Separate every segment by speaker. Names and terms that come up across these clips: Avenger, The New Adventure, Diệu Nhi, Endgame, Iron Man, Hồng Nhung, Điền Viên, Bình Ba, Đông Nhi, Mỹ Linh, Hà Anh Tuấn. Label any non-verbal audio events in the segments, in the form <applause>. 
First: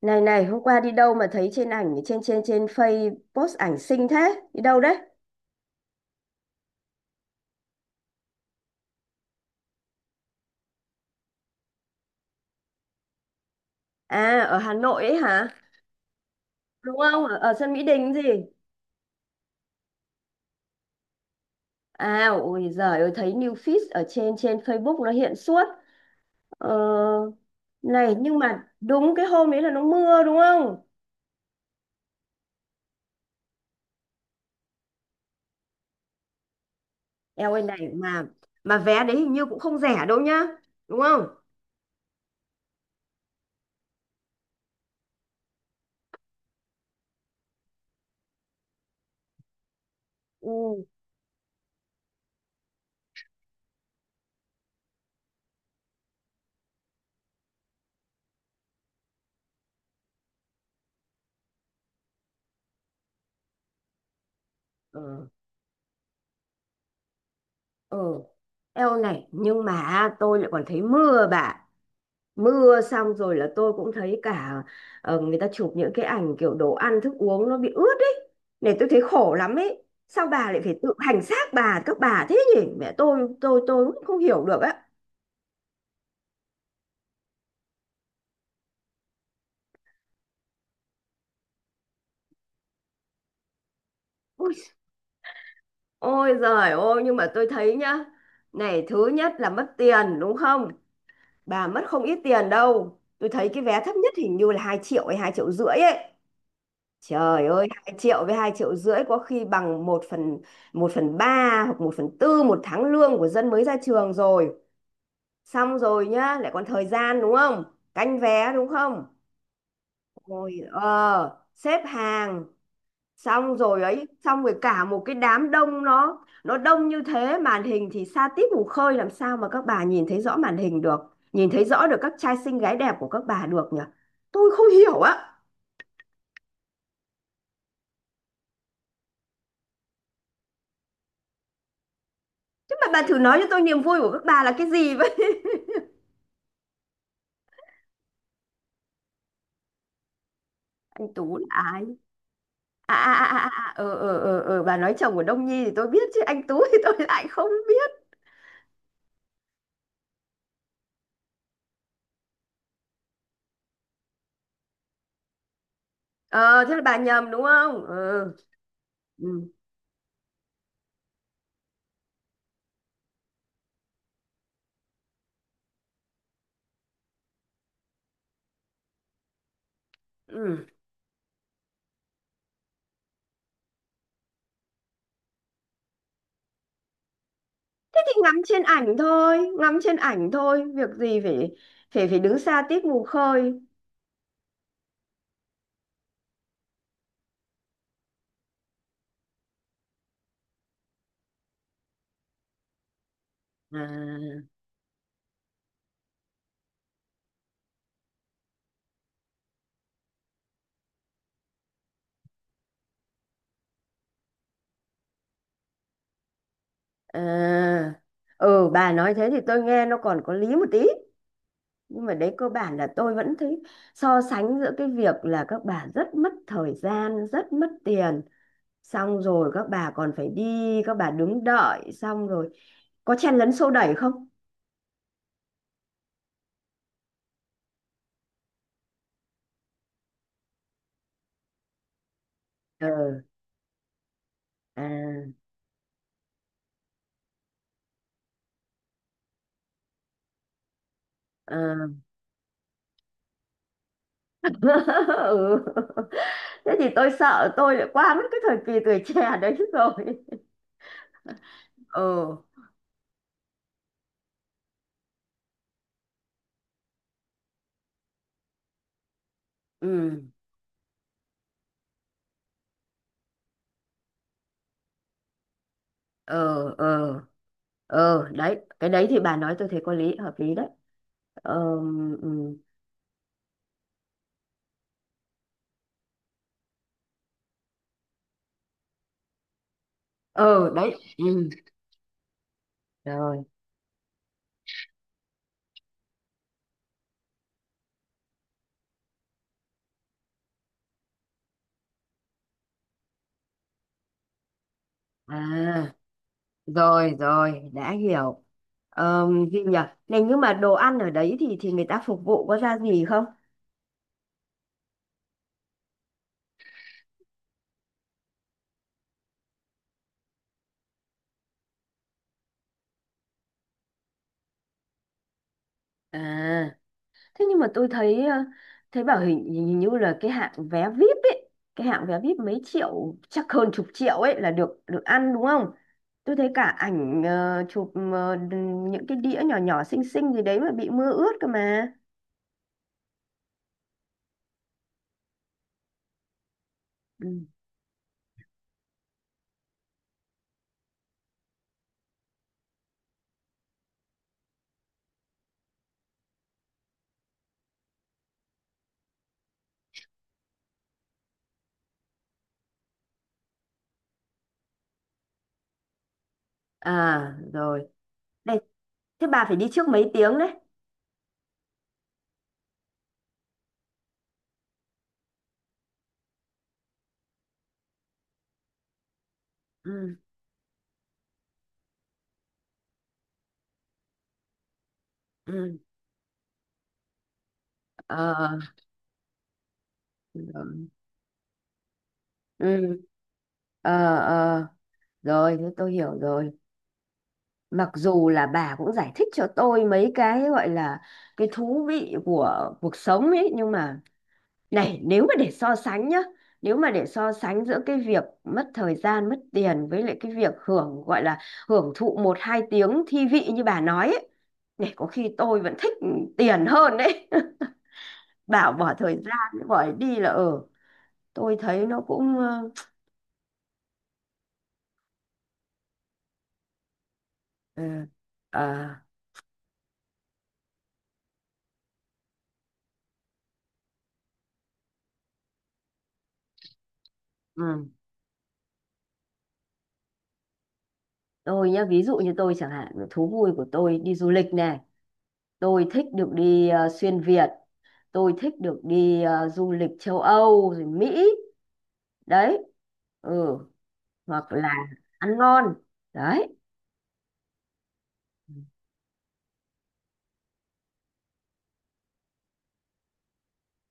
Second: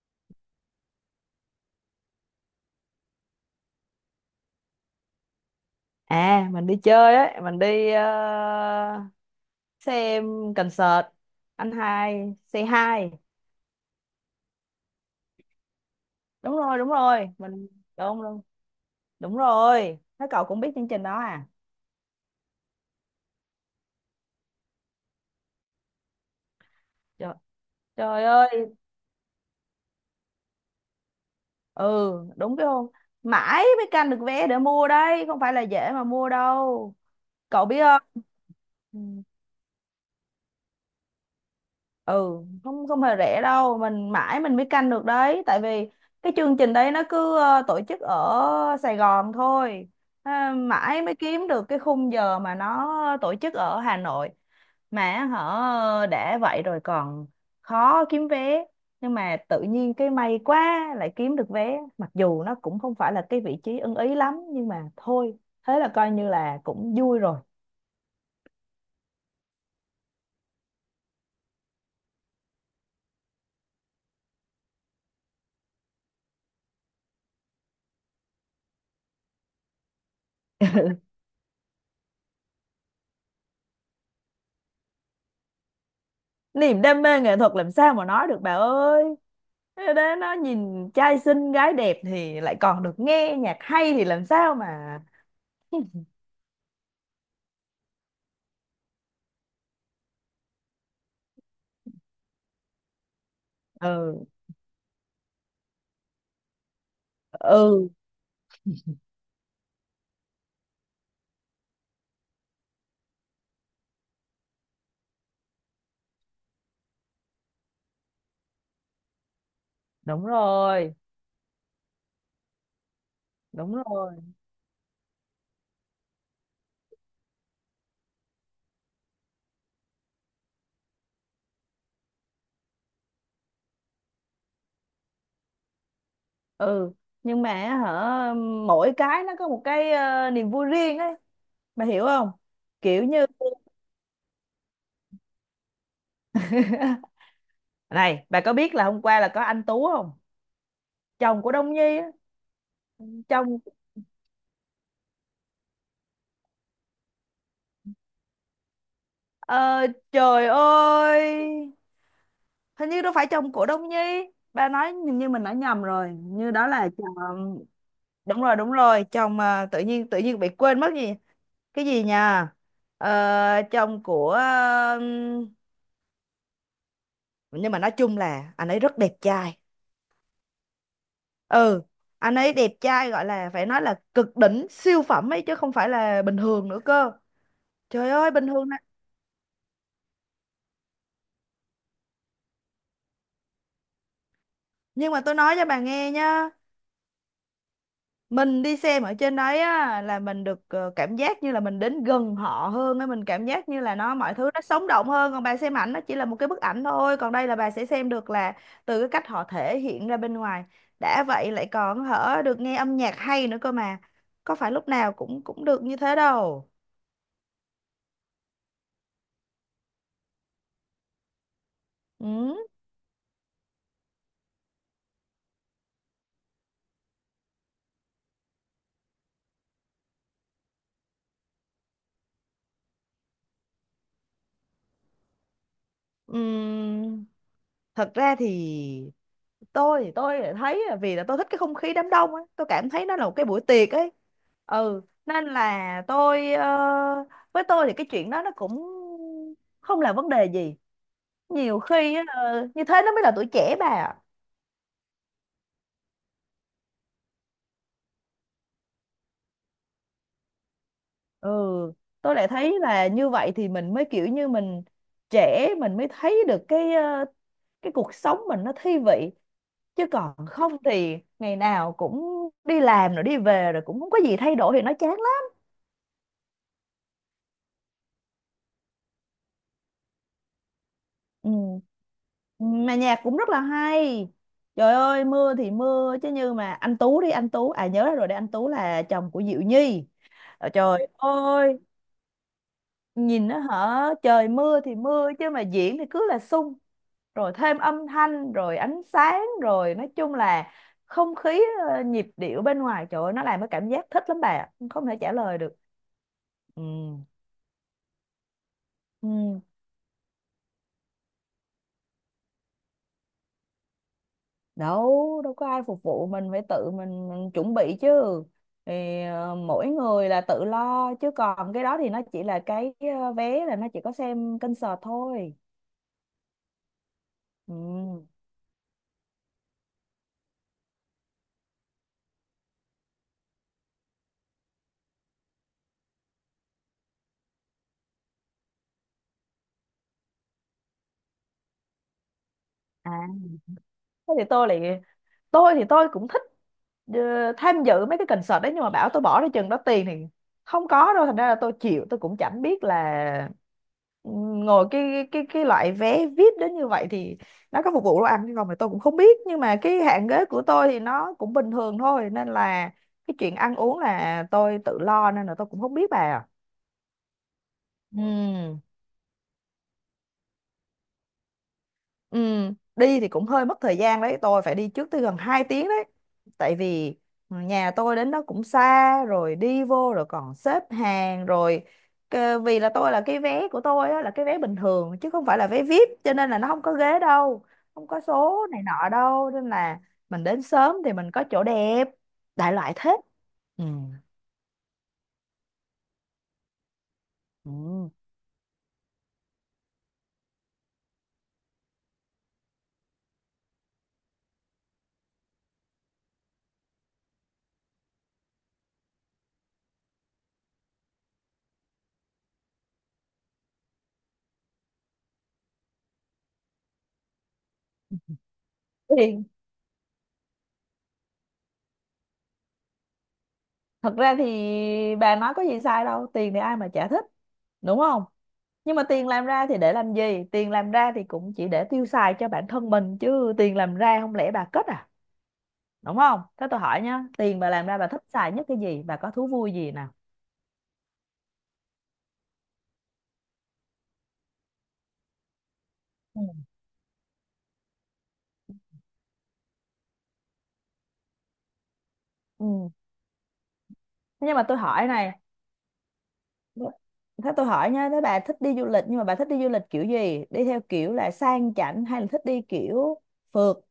Speaker 1: Này này, hôm qua đi đâu mà thấy trên ảnh trên trên trên Face post ảnh xinh thế? Đi đâu đấy?
Speaker 2: À, mình đi chơi ấy, mình đi xem concert anh hai C hai.
Speaker 1: À, ở Hà Nội ấy hả?
Speaker 2: đúng rồi đúng
Speaker 1: Đúng không?
Speaker 2: rồi
Speaker 1: Ở
Speaker 2: mình,
Speaker 1: sân Mỹ Đình gì?
Speaker 2: đúng đúng, đúng rồi. Thế cậu cũng biết chương trình đó à?
Speaker 1: À, ôi giời ơi, thấy new feed ở trên trên Facebook nó hiện suốt. Ờ,
Speaker 2: Trời,
Speaker 1: này,
Speaker 2: trời
Speaker 1: nhưng
Speaker 2: ơi.
Speaker 1: mà đúng cái hôm đấy là nó mưa đúng không?
Speaker 2: Ừ, đúng cái không, mãi mới canh được vé để mua đấy, không phải là dễ mà mua đâu
Speaker 1: Eo ơi
Speaker 2: cậu biết
Speaker 1: này
Speaker 2: không.
Speaker 1: mà
Speaker 2: Ừ.
Speaker 1: vé đấy hình như cũng không rẻ đâu nhá. Đúng không?
Speaker 2: Ừ, không, không hề rẻ đâu, mình mãi mình mới canh được đấy, tại vì cái chương trình đấy nó cứ tổ chức ở Sài Gòn thôi. À,
Speaker 1: Ừ.
Speaker 2: mãi mới kiếm được cái khung giờ mà nó tổ chức ở Hà Nội, mà họ đã vậy rồi còn khó kiếm vé, nhưng mà tự nhiên cái may quá lại kiếm được vé, mặc dù nó cũng không phải là cái vị trí ưng ý lắm, nhưng mà
Speaker 1: Ừ.
Speaker 2: thôi, thế là coi như là cũng vui rồi.
Speaker 1: Ừ. Eo này, nhưng mà tôi lại còn thấy mưa bà. Mưa xong rồi là tôi cũng thấy cả người ta chụp những cái ảnh kiểu đồ ăn thức uống nó bị ướt ấy. Này tôi thấy khổ lắm ấy, sao bà lại phải tự hành xác bà, các bà thế nhỉ? Mẹ tôi, tôi cũng không hiểu được á.
Speaker 2: Niềm đam mê nghệ thuật làm sao mà nói được bà ơi. Thế đó, nó nhìn trai xinh gái đẹp thì lại còn được nghe nhạc hay thì làm
Speaker 1: Ôi
Speaker 2: sao mà.
Speaker 1: ôi giời ôi, nhưng mà tôi thấy nhá, này thứ nhất là mất tiền đúng không? Bà mất không ít tiền đâu, tôi thấy cái vé thấp nhất
Speaker 2: Ừ,
Speaker 1: hình như là 2 triệu hay 2,5 triệu ấy. Trời ơi,
Speaker 2: ừ,
Speaker 1: 2 triệu với 2,5 triệu có khi bằng 1/3 hoặc 1/4 một tháng lương của dân mới ra trường rồi. Xong rồi nhá, lại còn thời gian đúng không? Canh vé đúng không?
Speaker 2: đúng
Speaker 1: Rồi
Speaker 2: rồi,
Speaker 1: xếp hàng xong
Speaker 2: đúng
Speaker 1: rồi ấy,
Speaker 2: rồi,
Speaker 1: xong rồi cả một cái đám đông nó đông như thế, màn hình thì xa tít mù khơi làm sao mà các bà nhìn thấy rõ màn hình được, nhìn thấy rõ được các trai xinh gái đẹp của các bà được nhỉ? Tôi không hiểu á.
Speaker 2: ừ. Nhưng mà hả, mỗi cái nó có một cái niềm vui riêng ấy, bà hiểu không?
Speaker 1: Chứ mà bà
Speaker 2: Kiểu
Speaker 1: thử
Speaker 2: như
Speaker 1: nói cho tôi niềm vui của các bà là cái gì.
Speaker 2: <laughs> này, bà có biết là hôm qua là có anh Tú không?
Speaker 1: Anh Tú
Speaker 2: Chồng
Speaker 1: là
Speaker 2: của Đông
Speaker 1: ai?
Speaker 2: Nhi á.
Speaker 1: À à à à
Speaker 2: Chồng.
Speaker 1: à, bà nói chồng của Đông Nhi thì tôi biết chứ anh Tú thì <laughs> tôi lại không biết.
Speaker 2: Ờ, trời ơi, hình như đâu phải chồng của Đông Nhi, ba nói, hình như mình nói nhầm rồi. Hình như
Speaker 1: Ờ
Speaker 2: đó
Speaker 1: thế là
Speaker 2: là
Speaker 1: bà nhầm đúng
Speaker 2: chồng.
Speaker 1: không ờ.
Speaker 2: Đúng rồi, đúng rồi, chồng
Speaker 1: Ừ.
Speaker 2: à, tự nhiên, tự nhiên bị quên mất gì. Cái gì nha. Ờ, chồng của, ừm, nhưng mà nói chung là anh ấy rất đẹp trai.
Speaker 1: Ừ.
Speaker 2: Ừ, anh ấy đẹp trai gọi là phải nói là cực đỉnh siêu phẩm ấy, chứ không phải là bình thường nữa cơ.
Speaker 1: Thế
Speaker 2: Trời
Speaker 1: thì
Speaker 2: ơi,
Speaker 1: ngắm
Speaker 2: bình
Speaker 1: trên
Speaker 2: thường này.
Speaker 1: ảnh thôi, ngắm trên ảnh thôi, việc gì phải phải phải đứng xa tít mù khơi.
Speaker 2: Nhưng mà tôi nói cho bà nghe nhá, mình đi xem ở trên đấy á là mình được cảm giác như là mình đến gần họ hơn ấy, mình cảm giác như là nó, mọi
Speaker 1: À.
Speaker 2: thứ nó sống động hơn. Còn bà xem ảnh, nó chỉ là một cái bức ảnh thôi, còn đây là bà sẽ xem được là từ cái cách họ thể hiện ra bên ngoài. Đã vậy lại còn hở, được nghe âm nhạc hay nữa cơ mà, có phải lúc nào cũng cũng được như thế đâu.
Speaker 1: À. Ừ, bà nói thế thì tôi nghe nó còn có lý một tí, nhưng mà đấy cơ
Speaker 2: Ừ.
Speaker 1: bản là tôi vẫn thấy so sánh giữa cái việc là các bà rất mất thời gian, rất mất tiền, xong rồi các bà còn phải đi, các bà đứng đợi xong rồi có chen lấn xô đẩy không?
Speaker 2: Ừm, Thật ra thì tôi, thì tôi lại thấy là, vì là tôi thích cái không khí đám đông ấy, tôi
Speaker 1: Ờ.
Speaker 2: cảm thấy nó là một cái buổi tiệc ấy.
Speaker 1: À.
Speaker 2: Ừ, nên là tôi với tôi thì cái chuyện đó nó cũng không là vấn đề gì. Nhiều
Speaker 1: À.
Speaker 2: khi á, như thế nó mới là tuổi trẻ bà ạ.
Speaker 1: <laughs> Ừ. Thế thì tôi sợ tôi lại qua mất cái thời kỳ tuổi trẻ đấy rồi.
Speaker 2: Ừ, tôi
Speaker 1: Ừ.
Speaker 2: lại thấy là như vậy thì mình mới kiểu như mình trẻ, mình mới thấy được cái cái cuộc sống mình nó thi vị. Chứ
Speaker 1: Ừ.
Speaker 2: còn không thì ngày nào cũng đi làm rồi đi về rồi, cũng không có gì thay đổi thì nó chán lắm.
Speaker 1: Ờ. Ờ. Ờ đấy, cái đấy thì bà nói tôi thấy có lý, hợp lý đấy.
Speaker 2: Ừ,
Speaker 1: Ờ. Ừ.
Speaker 2: mà nhạc cũng rất là hay. Trời ơi, mưa thì mưa chứ, như mà anh Tú đi, anh Tú, à, nhớ ra rồi đấy, anh Tú là chồng của Diệu Nhi. Ờ,
Speaker 1: Ờ đấy.
Speaker 2: trời
Speaker 1: Ừ.
Speaker 2: ơi,
Speaker 1: Rồi.
Speaker 2: nhìn nó hả, trời mưa thì mưa chứ mà diễn thì cứ là sung. Rồi thêm âm thanh rồi ánh sáng, rồi nói chung là không khí, nhịp điệu bên ngoài, trời ơi, nó làm cái cảm giác thích lắm bà ạ. Không thể trả lời được.
Speaker 1: À, rồi
Speaker 2: Ừ.
Speaker 1: rồi đã hiểu.
Speaker 2: Ừ.
Speaker 1: Gì nhỉ? Này nhưng mà đồ ăn ở đấy thì người ta phục vụ có ra gì không?
Speaker 2: Đâu, đâu có ai phục vụ, mình phải tự mình chuẩn bị chứ. Thì mỗi người là tự lo, chứ còn cái đó thì nó chỉ là cái vé là nó chỉ có xem concert thôi.
Speaker 1: À, thế nhưng mà tôi
Speaker 2: Ừ.
Speaker 1: thấy bảo hình như là cái hạng vé VIP ấy, cái hạng vé VIP mấy triệu chắc hơn chục triệu ấy là được được ăn đúng không? Tôi thấy cả ảnh chụp những cái đĩa nhỏ nhỏ xinh xinh gì đấy mà bị mưa ướt cơ mà.
Speaker 2: À, thế thì tôi lại, tôi thì tôi cũng thích
Speaker 1: Ừ.
Speaker 2: tham dự mấy cái concert đấy, nhưng mà bảo tôi bỏ ra chừng đó tiền thì không có đâu. Thành ra là tôi chịu, tôi cũng chẳng biết là, ừ, ngồi cái loại vé VIP đến như vậy thì nó có phục vụ đồ ăn hay không thì tôi cũng không biết. Nhưng mà cái hạng ghế của tôi thì nó cũng bình thường thôi, nên là cái chuyện ăn uống là tôi tự lo, nên là tôi cũng không biết bà.
Speaker 1: À rồi. Đây,
Speaker 2: Ừ.
Speaker 1: thế bà phải đi trước mấy tiếng đấy.
Speaker 2: Ừ, đi thì cũng hơi mất thời gian đấy, tôi phải đi trước tới gần 2 tiếng đấy. Tại vì nhà tôi đến đó cũng xa, rồi đi vô
Speaker 1: Ừ.
Speaker 2: rồi còn xếp hàng rồi. Cơ-, vì là tôi là cái vé của tôi á, là cái vé bình thường chứ không phải là
Speaker 1: Ừ.
Speaker 2: vé VIP, cho nên là nó không có ghế đâu, không có
Speaker 1: Ờ
Speaker 2: số này nọ đâu, nên là mình đến
Speaker 1: rồi.
Speaker 2: sớm thì mình có chỗ đẹp,
Speaker 1: Ừ.
Speaker 2: đại loại thế. Ừ.
Speaker 1: Ờ. Ờ rồi, thế tôi hiểu rồi. Mặc
Speaker 2: Ừ.
Speaker 1: dù là bà cũng giải thích cho tôi mấy cái gọi là cái thú vị của cuộc sống ấy nhưng mà này, nếu mà để so sánh nhá, nếu mà để so sánh giữa cái việc mất thời gian mất tiền với lại cái việc hưởng gọi là hưởng thụ một hai tiếng thi vị như bà nói ấy, này có khi tôi vẫn thích tiền hơn đấy. <laughs> Bảo bỏ thời
Speaker 2: Thì
Speaker 1: gian bỏ đi là tôi thấy nó cũng ờ,
Speaker 2: thật ra thì bà nói có gì sai đâu, tiền thì ai mà chả thích,
Speaker 1: ờ,
Speaker 2: đúng không?
Speaker 1: ờ,
Speaker 2: Nhưng mà tiền làm ra thì để làm gì? Tiền làm ra thì cũng chỉ để tiêu xài cho bản thân mình chứ, tiền làm ra không lẽ bà cất à? Đúng không? Thế tôi hỏi nhá, tiền bà làm
Speaker 1: ừ.
Speaker 2: ra bà thích xài nhất cái gì, bà có thú vui gì nào?
Speaker 1: Tôi nhá, ví dụ như tôi chẳng hạn, thú vui của tôi đi du lịch này, tôi thích được
Speaker 2: Ừ.
Speaker 1: đi xuyên Việt, tôi thích được đi du lịch châu Âu rồi Mỹ. Đấy.
Speaker 2: Ừ.
Speaker 1: Ừ,
Speaker 2: Thế
Speaker 1: hoặc
Speaker 2: nhưng mà
Speaker 1: là
Speaker 2: tôi hỏi
Speaker 1: ăn
Speaker 2: này,
Speaker 1: ngon. Đấy.
Speaker 2: thế tôi hỏi nhá, thế bà thích đi du lịch, nhưng mà bà thích đi du lịch kiểu gì, đi theo kiểu là sang chảnh hay là thích đi kiểu phượt?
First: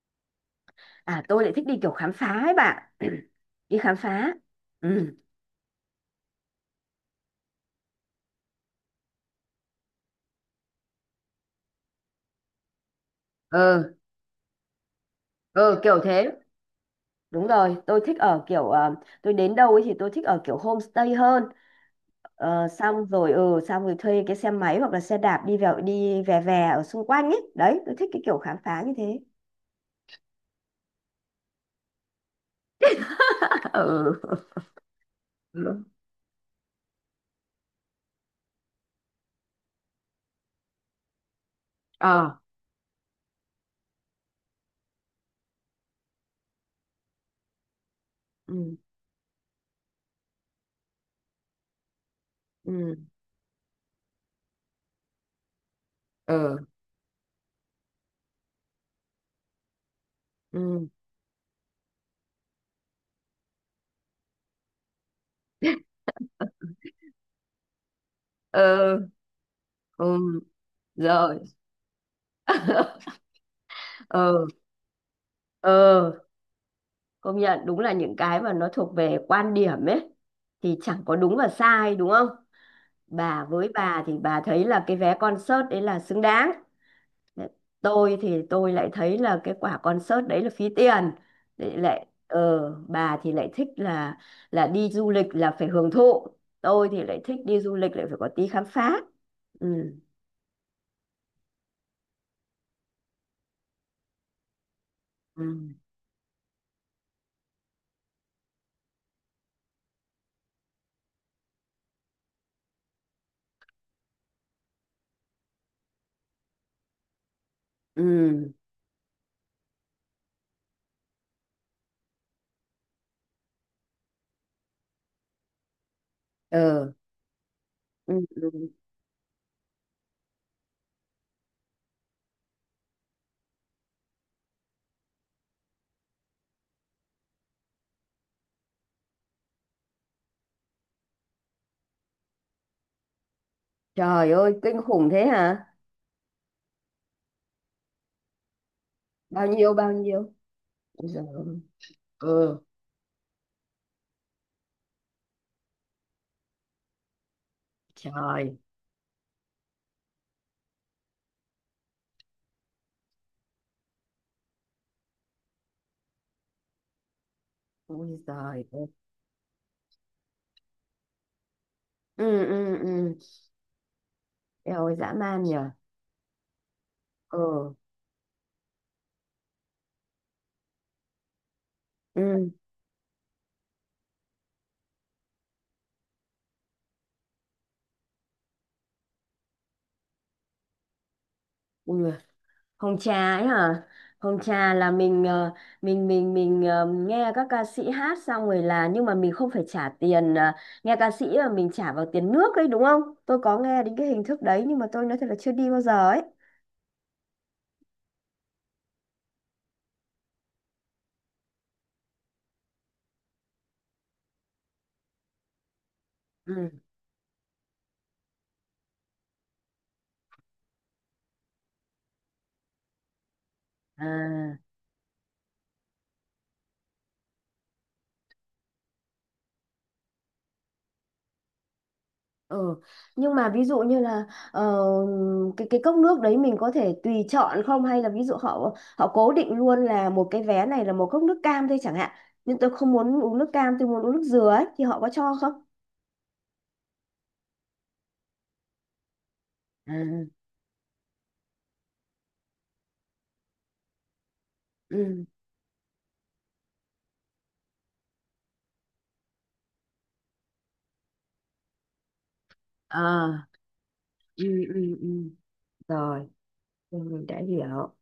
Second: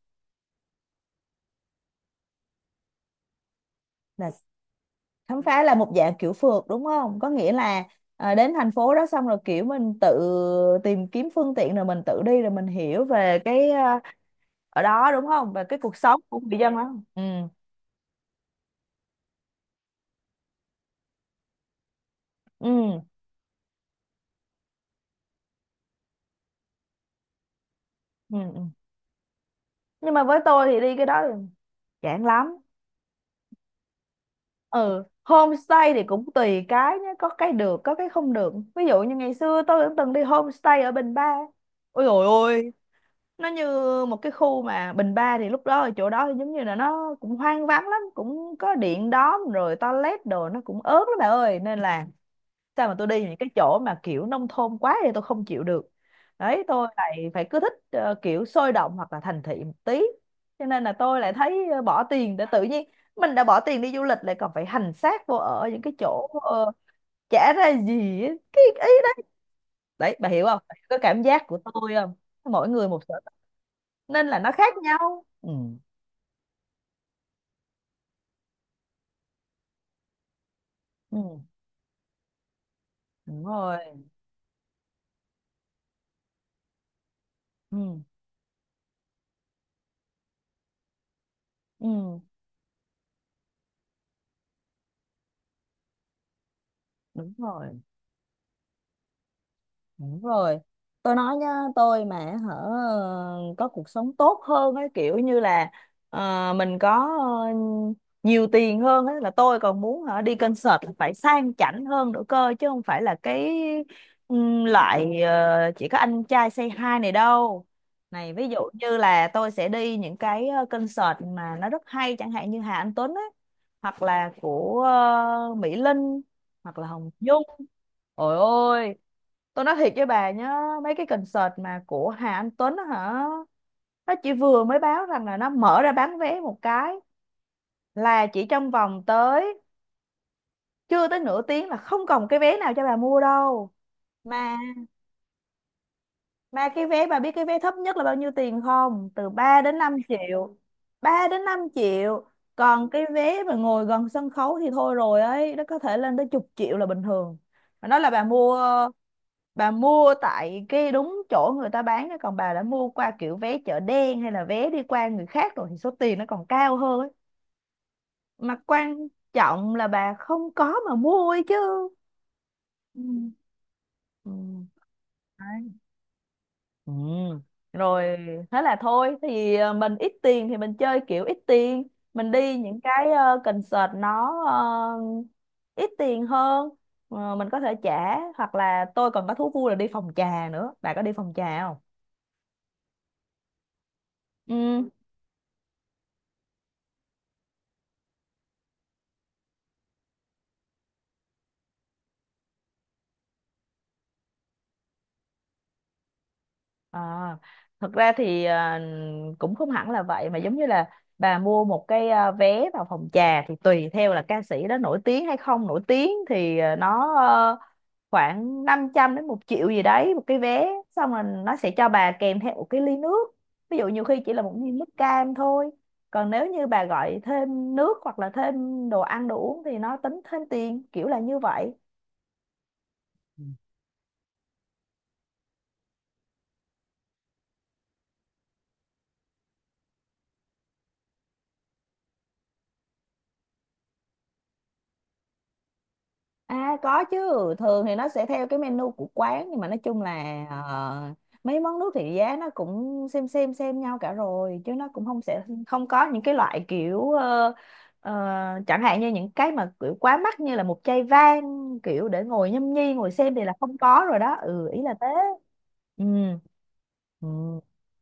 Speaker 1: À, tôi lại thích đi kiểu khám phá ấy bạn. <clears throat> Đi khám
Speaker 2: Là
Speaker 1: phá. Ừ.
Speaker 2: khám phá, là một dạng kiểu phượt đúng không, có nghĩa là à, đến thành phố đó xong rồi kiểu mình tự tìm kiếm phương tiện rồi mình tự đi, rồi mình hiểu về cái
Speaker 1: Ừ.
Speaker 2: à, ở đó đúng không, về cái
Speaker 1: Ừ
Speaker 2: cuộc
Speaker 1: kiểu
Speaker 2: sống
Speaker 1: thế.
Speaker 2: của người dân đó. Ừ,
Speaker 1: Đúng rồi, tôi thích ở kiểu, tôi đến đâu ấy thì tôi thích ở kiểu homestay hơn. Ờ,
Speaker 2: ừ,
Speaker 1: xong rồi xong rồi thuê cái xe máy hoặc là xe đạp đi vào đi về, về ở xung quanh ấy, đấy tôi thích cái kiểu
Speaker 2: ừ,
Speaker 1: khám
Speaker 2: ừ.
Speaker 1: phá như thế.
Speaker 2: Nhưng mà với tôi thì đi cái đó thì chán lắm.
Speaker 1: <laughs> Ừ.
Speaker 2: Ừ,
Speaker 1: Ừ.
Speaker 2: homestay thì cũng tùy cái nhé, có cái được có cái không được. Ví dụ như ngày xưa tôi cũng từng đi homestay ở Bình Ba, ôi
Speaker 1: Ờ.
Speaker 2: dồi ôi, nó như một cái khu mà Bình Ba thì lúc đó ở chỗ đó giống như là nó cũng hoang vắng lắm, cũng có
Speaker 1: Ừ.
Speaker 2: điện đóm, rồi toilet đồ nó cũng ớt lắm bà ơi, nên là sao mà, tôi
Speaker 1: Ừ.
Speaker 2: đi những cái chỗ mà kiểu nông thôn quá thì tôi không chịu được.
Speaker 1: Ừ.
Speaker 2: Đấy, tôi lại phải cứ thích kiểu sôi động hoặc là thành thị một tí. Cho nên
Speaker 1: Ừ.
Speaker 2: là tôi lại thấy bỏ tiền để, tự nhiên mình đã bỏ tiền đi du lịch lại còn phải hành xác vô ở những cái chỗ chả ra gì ấy, cái ý
Speaker 1: Ừ. Ừ,
Speaker 2: đấy bà hiểu không? Bà hiểu cái cảm
Speaker 1: rồi.
Speaker 2: giác của tôi không? Mỗi người một
Speaker 1: <laughs>
Speaker 2: sở thích nên là
Speaker 1: Ừ.
Speaker 2: nó khác nhau. Ừ,
Speaker 1: Ừ. Công nhận đúng là những cái mà nó thuộc về quan điểm ấy thì chẳng có
Speaker 2: ừ,
Speaker 1: đúng và sai đúng không?
Speaker 2: đúng
Speaker 1: Bà, với
Speaker 2: rồi,
Speaker 1: bà thì bà thấy là cái vé concert đấy là xứng đáng,
Speaker 2: ừ,
Speaker 1: tôi thì tôi lại thấy là cái quả concert đấy là phí tiền. Lại lại
Speaker 2: ừ,
Speaker 1: ờ Bà thì lại thích là đi du lịch là phải hưởng thụ, tôi thì lại
Speaker 2: đúng
Speaker 1: thích đi du
Speaker 2: rồi.
Speaker 1: lịch lại phải có tí khám phá. Ừ.
Speaker 2: Đúng rồi. Tôi nói nhá, tôi mà hở có cuộc sống tốt hơn ấy, kiểu như
Speaker 1: Ừ.
Speaker 2: là mình có nhiều tiền hơn ấy, là tôi còn muốn hả, đi concert là phải sang chảnh hơn nữa cơ, chứ không phải là cái loại chỉ có anh trai say hi này đâu. Này ví
Speaker 1: Ừ.
Speaker 2: dụ như là tôi sẽ đi những cái concert mà nó rất hay, chẳng hạn như Hà Anh Tuấn ấy, hoặc là của Mỹ Linh, hoặc là
Speaker 1: Ờ.
Speaker 2: Hồng Nhung.
Speaker 1: Ừ.
Speaker 2: Ôi
Speaker 1: Ừ.
Speaker 2: ôi, tôi nói thiệt với bà nhá, mấy cái concert mà của Hà Anh Tuấn á hả, nó chỉ vừa mới báo rằng là nó mở ra bán vé một cái là chỉ trong vòng tới, chưa tới nửa tiếng là không còn cái vé nào cho bà mua đâu.
Speaker 1: Trời
Speaker 2: Mà
Speaker 1: ơi, kinh khủng thế hả?
Speaker 2: Mà cái vé bà biết cái vé thấp nhất là bao nhiêu tiền không? Từ
Speaker 1: Bao
Speaker 2: 3
Speaker 1: nhiêu
Speaker 2: đến
Speaker 1: bao
Speaker 2: 5
Speaker 1: nhiêu?
Speaker 2: triệu.
Speaker 1: Ôi giời
Speaker 2: ba đến năm
Speaker 1: ơi.
Speaker 2: triệu.
Speaker 1: Ừ.
Speaker 2: Còn cái vé mà ngồi gần sân khấu thì thôi rồi ấy, nó có thể lên tới chục triệu là bình thường. Mà nói là bà
Speaker 1: Trời.
Speaker 2: mua, bà mua tại cái đúng chỗ người ta bán á, còn bà đã mua qua kiểu vé chợ đen hay là vé đi qua người khác rồi thì số tiền nó còn cao hơn ấy.
Speaker 1: Ôi
Speaker 2: Mà
Speaker 1: giời ơi.
Speaker 2: quan trọng là bà không có mà mua ấy chứ.
Speaker 1: Ừ. Ừ. Ừ.
Speaker 2: Ừ. Ừ
Speaker 1: Eo ơi, dã man nhở.
Speaker 2: ừ
Speaker 1: Ừ.
Speaker 2: rồi Thế là thôi. Tại vì mình ít tiền thì mình chơi kiểu ít tiền, mình
Speaker 1: Ừ.
Speaker 2: đi những cái concert nó ờ, ít tiền hơn. Ờ, mình có thể trả, hoặc là tôi còn có thú vui là đi phòng trà nữa, bà có đi phòng trà không?
Speaker 1: Ui, Hồng trà ấy hả? Hồng trà
Speaker 2: Ừ.
Speaker 1: là mình, mình nghe các ca sĩ hát xong rồi là nhưng mà mình không phải trả tiền, nghe ca sĩ mà mình trả vào tiền nước ấy đúng không? Tôi có nghe đến cái hình thức đấy nhưng mà tôi nói thật là chưa đi bao giờ ấy.
Speaker 2: À, thật ra thì cũng không hẳn là vậy, mà giống như là bà mua một cái vé vào phòng trà thì tùy theo là ca sĩ đó nổi tiếng hay không nổi tiếng thì
Speaker 1: Ừ.
Speaker 2: nó khoảng 500 đến một triệu gì đấy một cái vé, xong rồi nó sẽ cho bà kèm theo một cái ly nước, ví dụ nhiều khi chỉ là một
Speaker 1: À.
Speaker 2: ly nước cam thôi. Còn nếu như bà gọi thêm nước hoặc là thêm đồ ăn đồ uống thì nó tính thêm tiền kiểu là như vậy.
Speaker 1: Ừ. Nhưng mà ví dụ như là ờ, cái cốc nước đấy mình có thể tùy chọn không hay là ví dụ họ họ cố định luôn là một cái vé này là một cốc nước cam thôi chẳng hạn. Nhưng tôi không muốn uống nước cam, tôi muốn uống nước dừa ấy thì họ có cho không?
Speaker 2: À có chứ, thường thì nó sẽ theo cái menu của quán, nhưng mà nói
Speaker 1: À.
Speaker 2: chung là mấy món nước thì giá nó cũng xem nhau cả rồi, chứ nó cũng không
Speaker 1: Ừ.
Speaker 2: sẽ không có những cái loại kiểu ờ, chẳng hạn như những cái mà kiểu quá mắc như là một chai vang kiểu để ngồi nhâm nhi
Speaker 1: Ờ.
Speaker 2: ngồi xem thì là không có rồi đó.
Speaker 1: Ừ.
Speaker 2: Ừ, ý là
Speaker 1: Ừ.
Speaker 2: thế.
Speaker 1: Ừ.
Speaker 2: Ừ.
Speaker 1: Rồi, mình đã
Speaker 2: Ừ.
Speaker 1: hiểu.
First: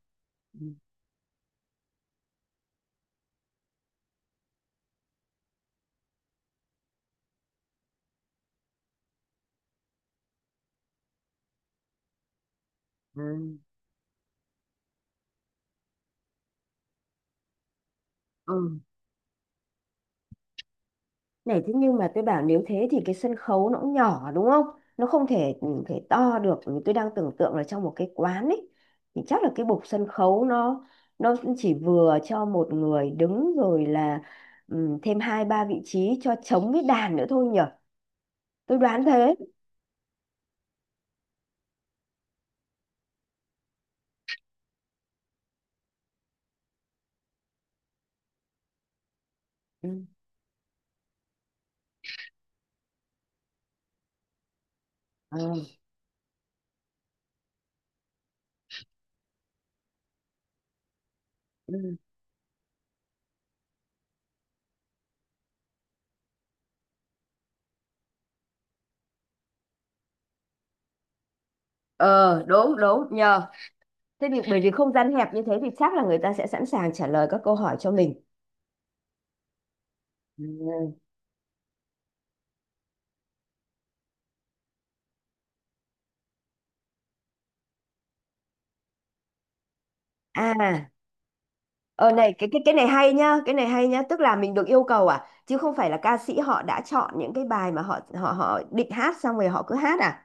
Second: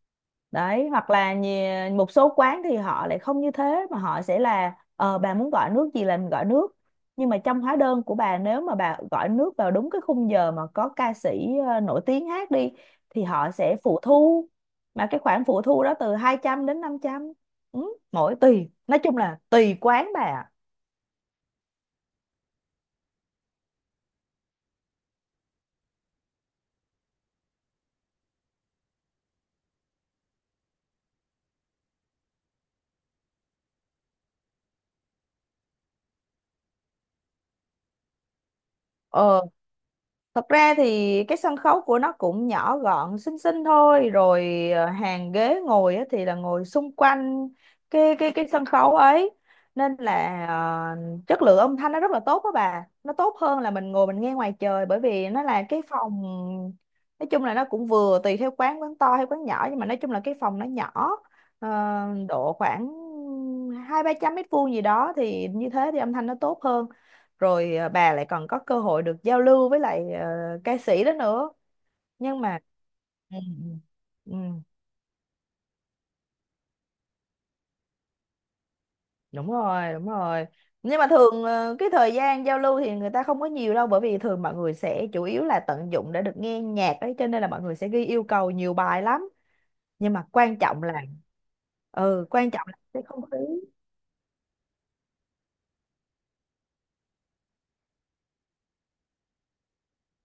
Speaker 1: Ừ.
Speaker 2: Đấy, hoặc là một số quán thì họ lại không như thế, mà họ sẽ là ờ bà muốn gọi nước gì là mình gọi nước, nhưng mà trong hóa đơn của bà, nếu mà bà gọi nước vào đúng cái khung giờ mà có ca sĩ nổi tiếng hát đi thì họ
Speaker 1: Ừ.
Speaker 2: sẽ phụ thu, mà cái khoản phụ thu đó từ 200 đến 500, ừ, mỗi tùy
Speaker 1: Ừ.
Speaker 2: nói chung là tùy quán bà ạ.
Speaker 1: Này thế nhưng mà tôi bảo nếu thế thì cái sân khấu nó cũng nhỏ đúng không? Nó không thể thể to được, tôi đang tưởng tượng là trong một cái quán ấy thì chắc là cái bục sân khấu nó chỉ vừa cho một người đứng rồi là ừ, thêm hai ba vị trí cho trống với đàn nữa thôi nhở. Tôi đoán thế.
Speaker 2: Ờ. Thật ra thì cái sân khấu của nó cũng nhỏ gọn xinh xinh thôi, rồi hàng ghế ngồi á thì là ngồi xung quanh cái sân khấu ấy, nên
Speaker 1: Ừ.
Speaker 2: là chất lượng âm thanh nó rất là tốt đó bà, nó tốt hơn là mình ngồi mình nghe ngoài trời, bởi vì
Speaker 1: Ờ.
Speaker 2: nó là cái phòng, nói chung là nó cũng vừa tùy theo quán, quán to hay quán nhỏ, nhưng mà nói chung là cái phòng nó nhỏ, ờ,
Speaker 1: Ừ.
Speaker 2: độ khoảng hai ba trăm mét vuông gì đó, thì như thế thì âm thanh nó tốt hơn. Rồi à, bà lại còn có cơ hội được giao lưu với lại ca sĩ đó nữa. Nhưng
Speaker 1: Ờ,
Speaker 2: mà
Speaker 1: đúng đúng
Speaker 2: ừ,
Speaker 1: nhờ. Thế
Speaker 2: ừ, ừ,
Speaker 1: thì bởi vì không gian hẹp như thế thì chắc là người ta sẽ sẵn sàng trả lời các câu hỏi cho mình.
Speaker 2: đúng rồi đúng
Speaker 1: Ừ.
Speaker 2: rồi. Nhưng mà thường ờ, cái thời gian giao lưu thì người ta không có nhiều đâu, bởi vì thường mọi người sẽ chủ yếu là tận dụng để được nghe nhạc ấy, cho nên là mọi người sẽ ghi yêu cầu nhiều bài lắm. Nhưng mà quan trọng
Speaker 1: À.
Speaker 2: là
Speaker 1: Ờ
Speaker 2: ừ
Speaker 1: này, cái
Speaker 2: quan
Speaker 1: cái
Speaker 2: trọng là
Speaker 1: cái này
Speaker 2: cái
Speaker 1: hay
Speaker 2: không khí.
Speaker 1: nhá, cái này hay nhá, tức là mình được yêu cầu à, chứ không phải là ca sĩ họ đã chọn những cái bài mà họ họ họ định hát xong rồi họ cứ hát à?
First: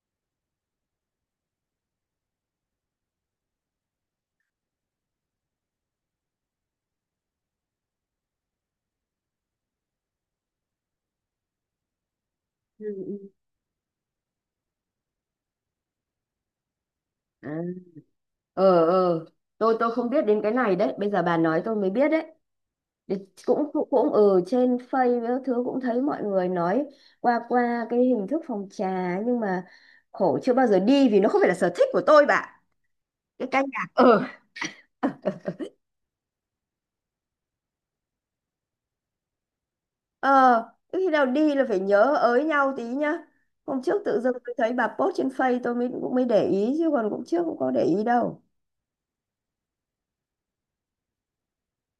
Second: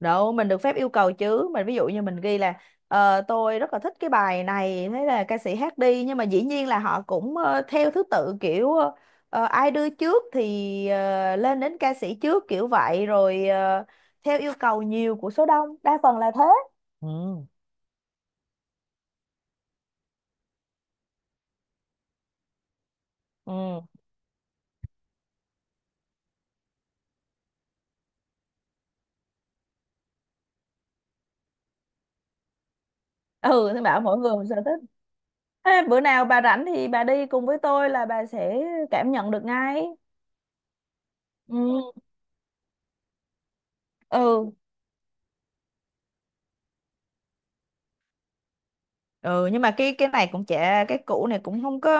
Speaker 2: Đâu, mình được phép yêu cầu chứ. Mình ví dụ như mình ghi là tôi rất là thích cái bài này, thế là ca sĩ hát đi, nhưng mà dĩ nhiên là họ cũng theo thứ tự kiểu ai đưa trước thì lên đến ca sĩ trước kiểu
Speaker 1: Ừ.
Speaker 2: vậy,
Speaker 1: Ừ.
Speaker 2: rồi theo yêu cầu nhiều của số đông, đa phần là thế. Ừ.
Speaker 1: À. Ờ ờ, tôi không biết đến cái này đấy, bây giờ bà nói tôi mới biết đấy. Thì
Speaker 2: Ừ.
Speaker 1: cũng cũng cũng ừ trên Face với các thứ cũng thấy mọi người nói qua qua cái hình thức phòng trà nhưng mà khổ chưa bao giờ đi vì nó không phải là sở thích của tôi bà. Cái ca
Speaker 2: Ừ, thế
Speaker 1: nhạc
Speaker 2: bảo mỗi
Speaker 1: ờ.
Speaker 2: người một sở thích. Ê, bữa nào bà rảnh thì bà đi cùng với tôi là bà sẽ cảm nhận được ngay.
Speaker 1: Ờ, cái khi nào đi là phải
Speaker 2: Ừ.
Speaker 1: nhớ ới nhau tí nhá. Hôm trước tự dưng
Speaker 2: Ừ.
Speaker 1: tôi thấy bà post trên Face tôi mới cũng mới để ý chứ còn cũng trước cũng có để ý đâu.
Speaker 2: Ừ, nhưng mà cái này cũng chả, cái cũ này cũng không có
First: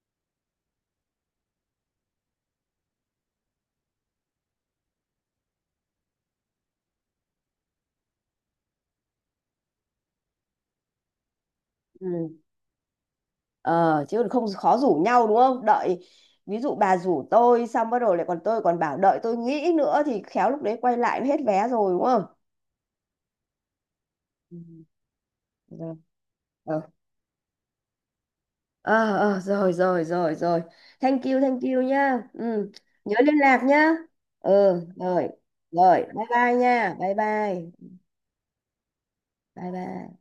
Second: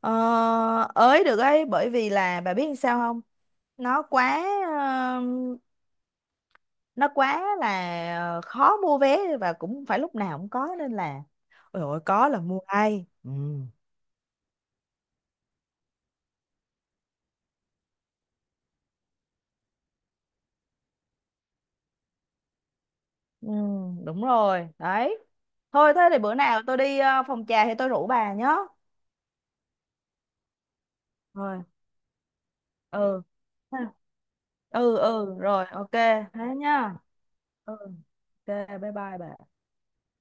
Speaker 2: ờ, ới được ấy, bởi vì là bà biết làm sao không, nó quá nó quá là khó mua vé, và cũng phải lúc nào cũng có, nên là ôi dồi ôi,
Speaker 1: Ừ.
Speaker 2: có là mua ai, ừ.
Speaker 1: Ờ, chứ còn không khó rủ nhau đúng không? Đợi ví dụ bà rủ tôi xong bắt đầu lại còn tôi còn bảo đợi tôi nghĩ nữa thì khéo lúc đấy quay lại hết vé rồi đúng không?
Speaker 2: Ừ, đúng
Speaker 1: Ừ.
Speaker 2: rồi đấy. Thôi
Speaker 1: Rồi.
Speaker 2: thế thì bữa nào tôi
Speaker 1: Ờ.
Speaker 2: đi phòng trà thì tôi rủ bà nhé.
Speaker 1: Ờ ờ, rồi rồi rồi rồi. Thank you, thank
Speaker 2: Rồi.
Speaker 1: you nhá. Ừ. Nhớ
Speaker 2: Ừ,
Speaker 1: liên lạc nhá. Ừ
Speaker 2: ừ
Speaker 1: rồi.
Speaker 2: ừ rồi, ok.
Speaker 1: Rồi bye bye
Speaker 2: Thế nhá.
Speaker 1: nha, bye bye.
Speaker 2: Ừ. Ok. Bye bye bà.
Speaker 1: Bye bye.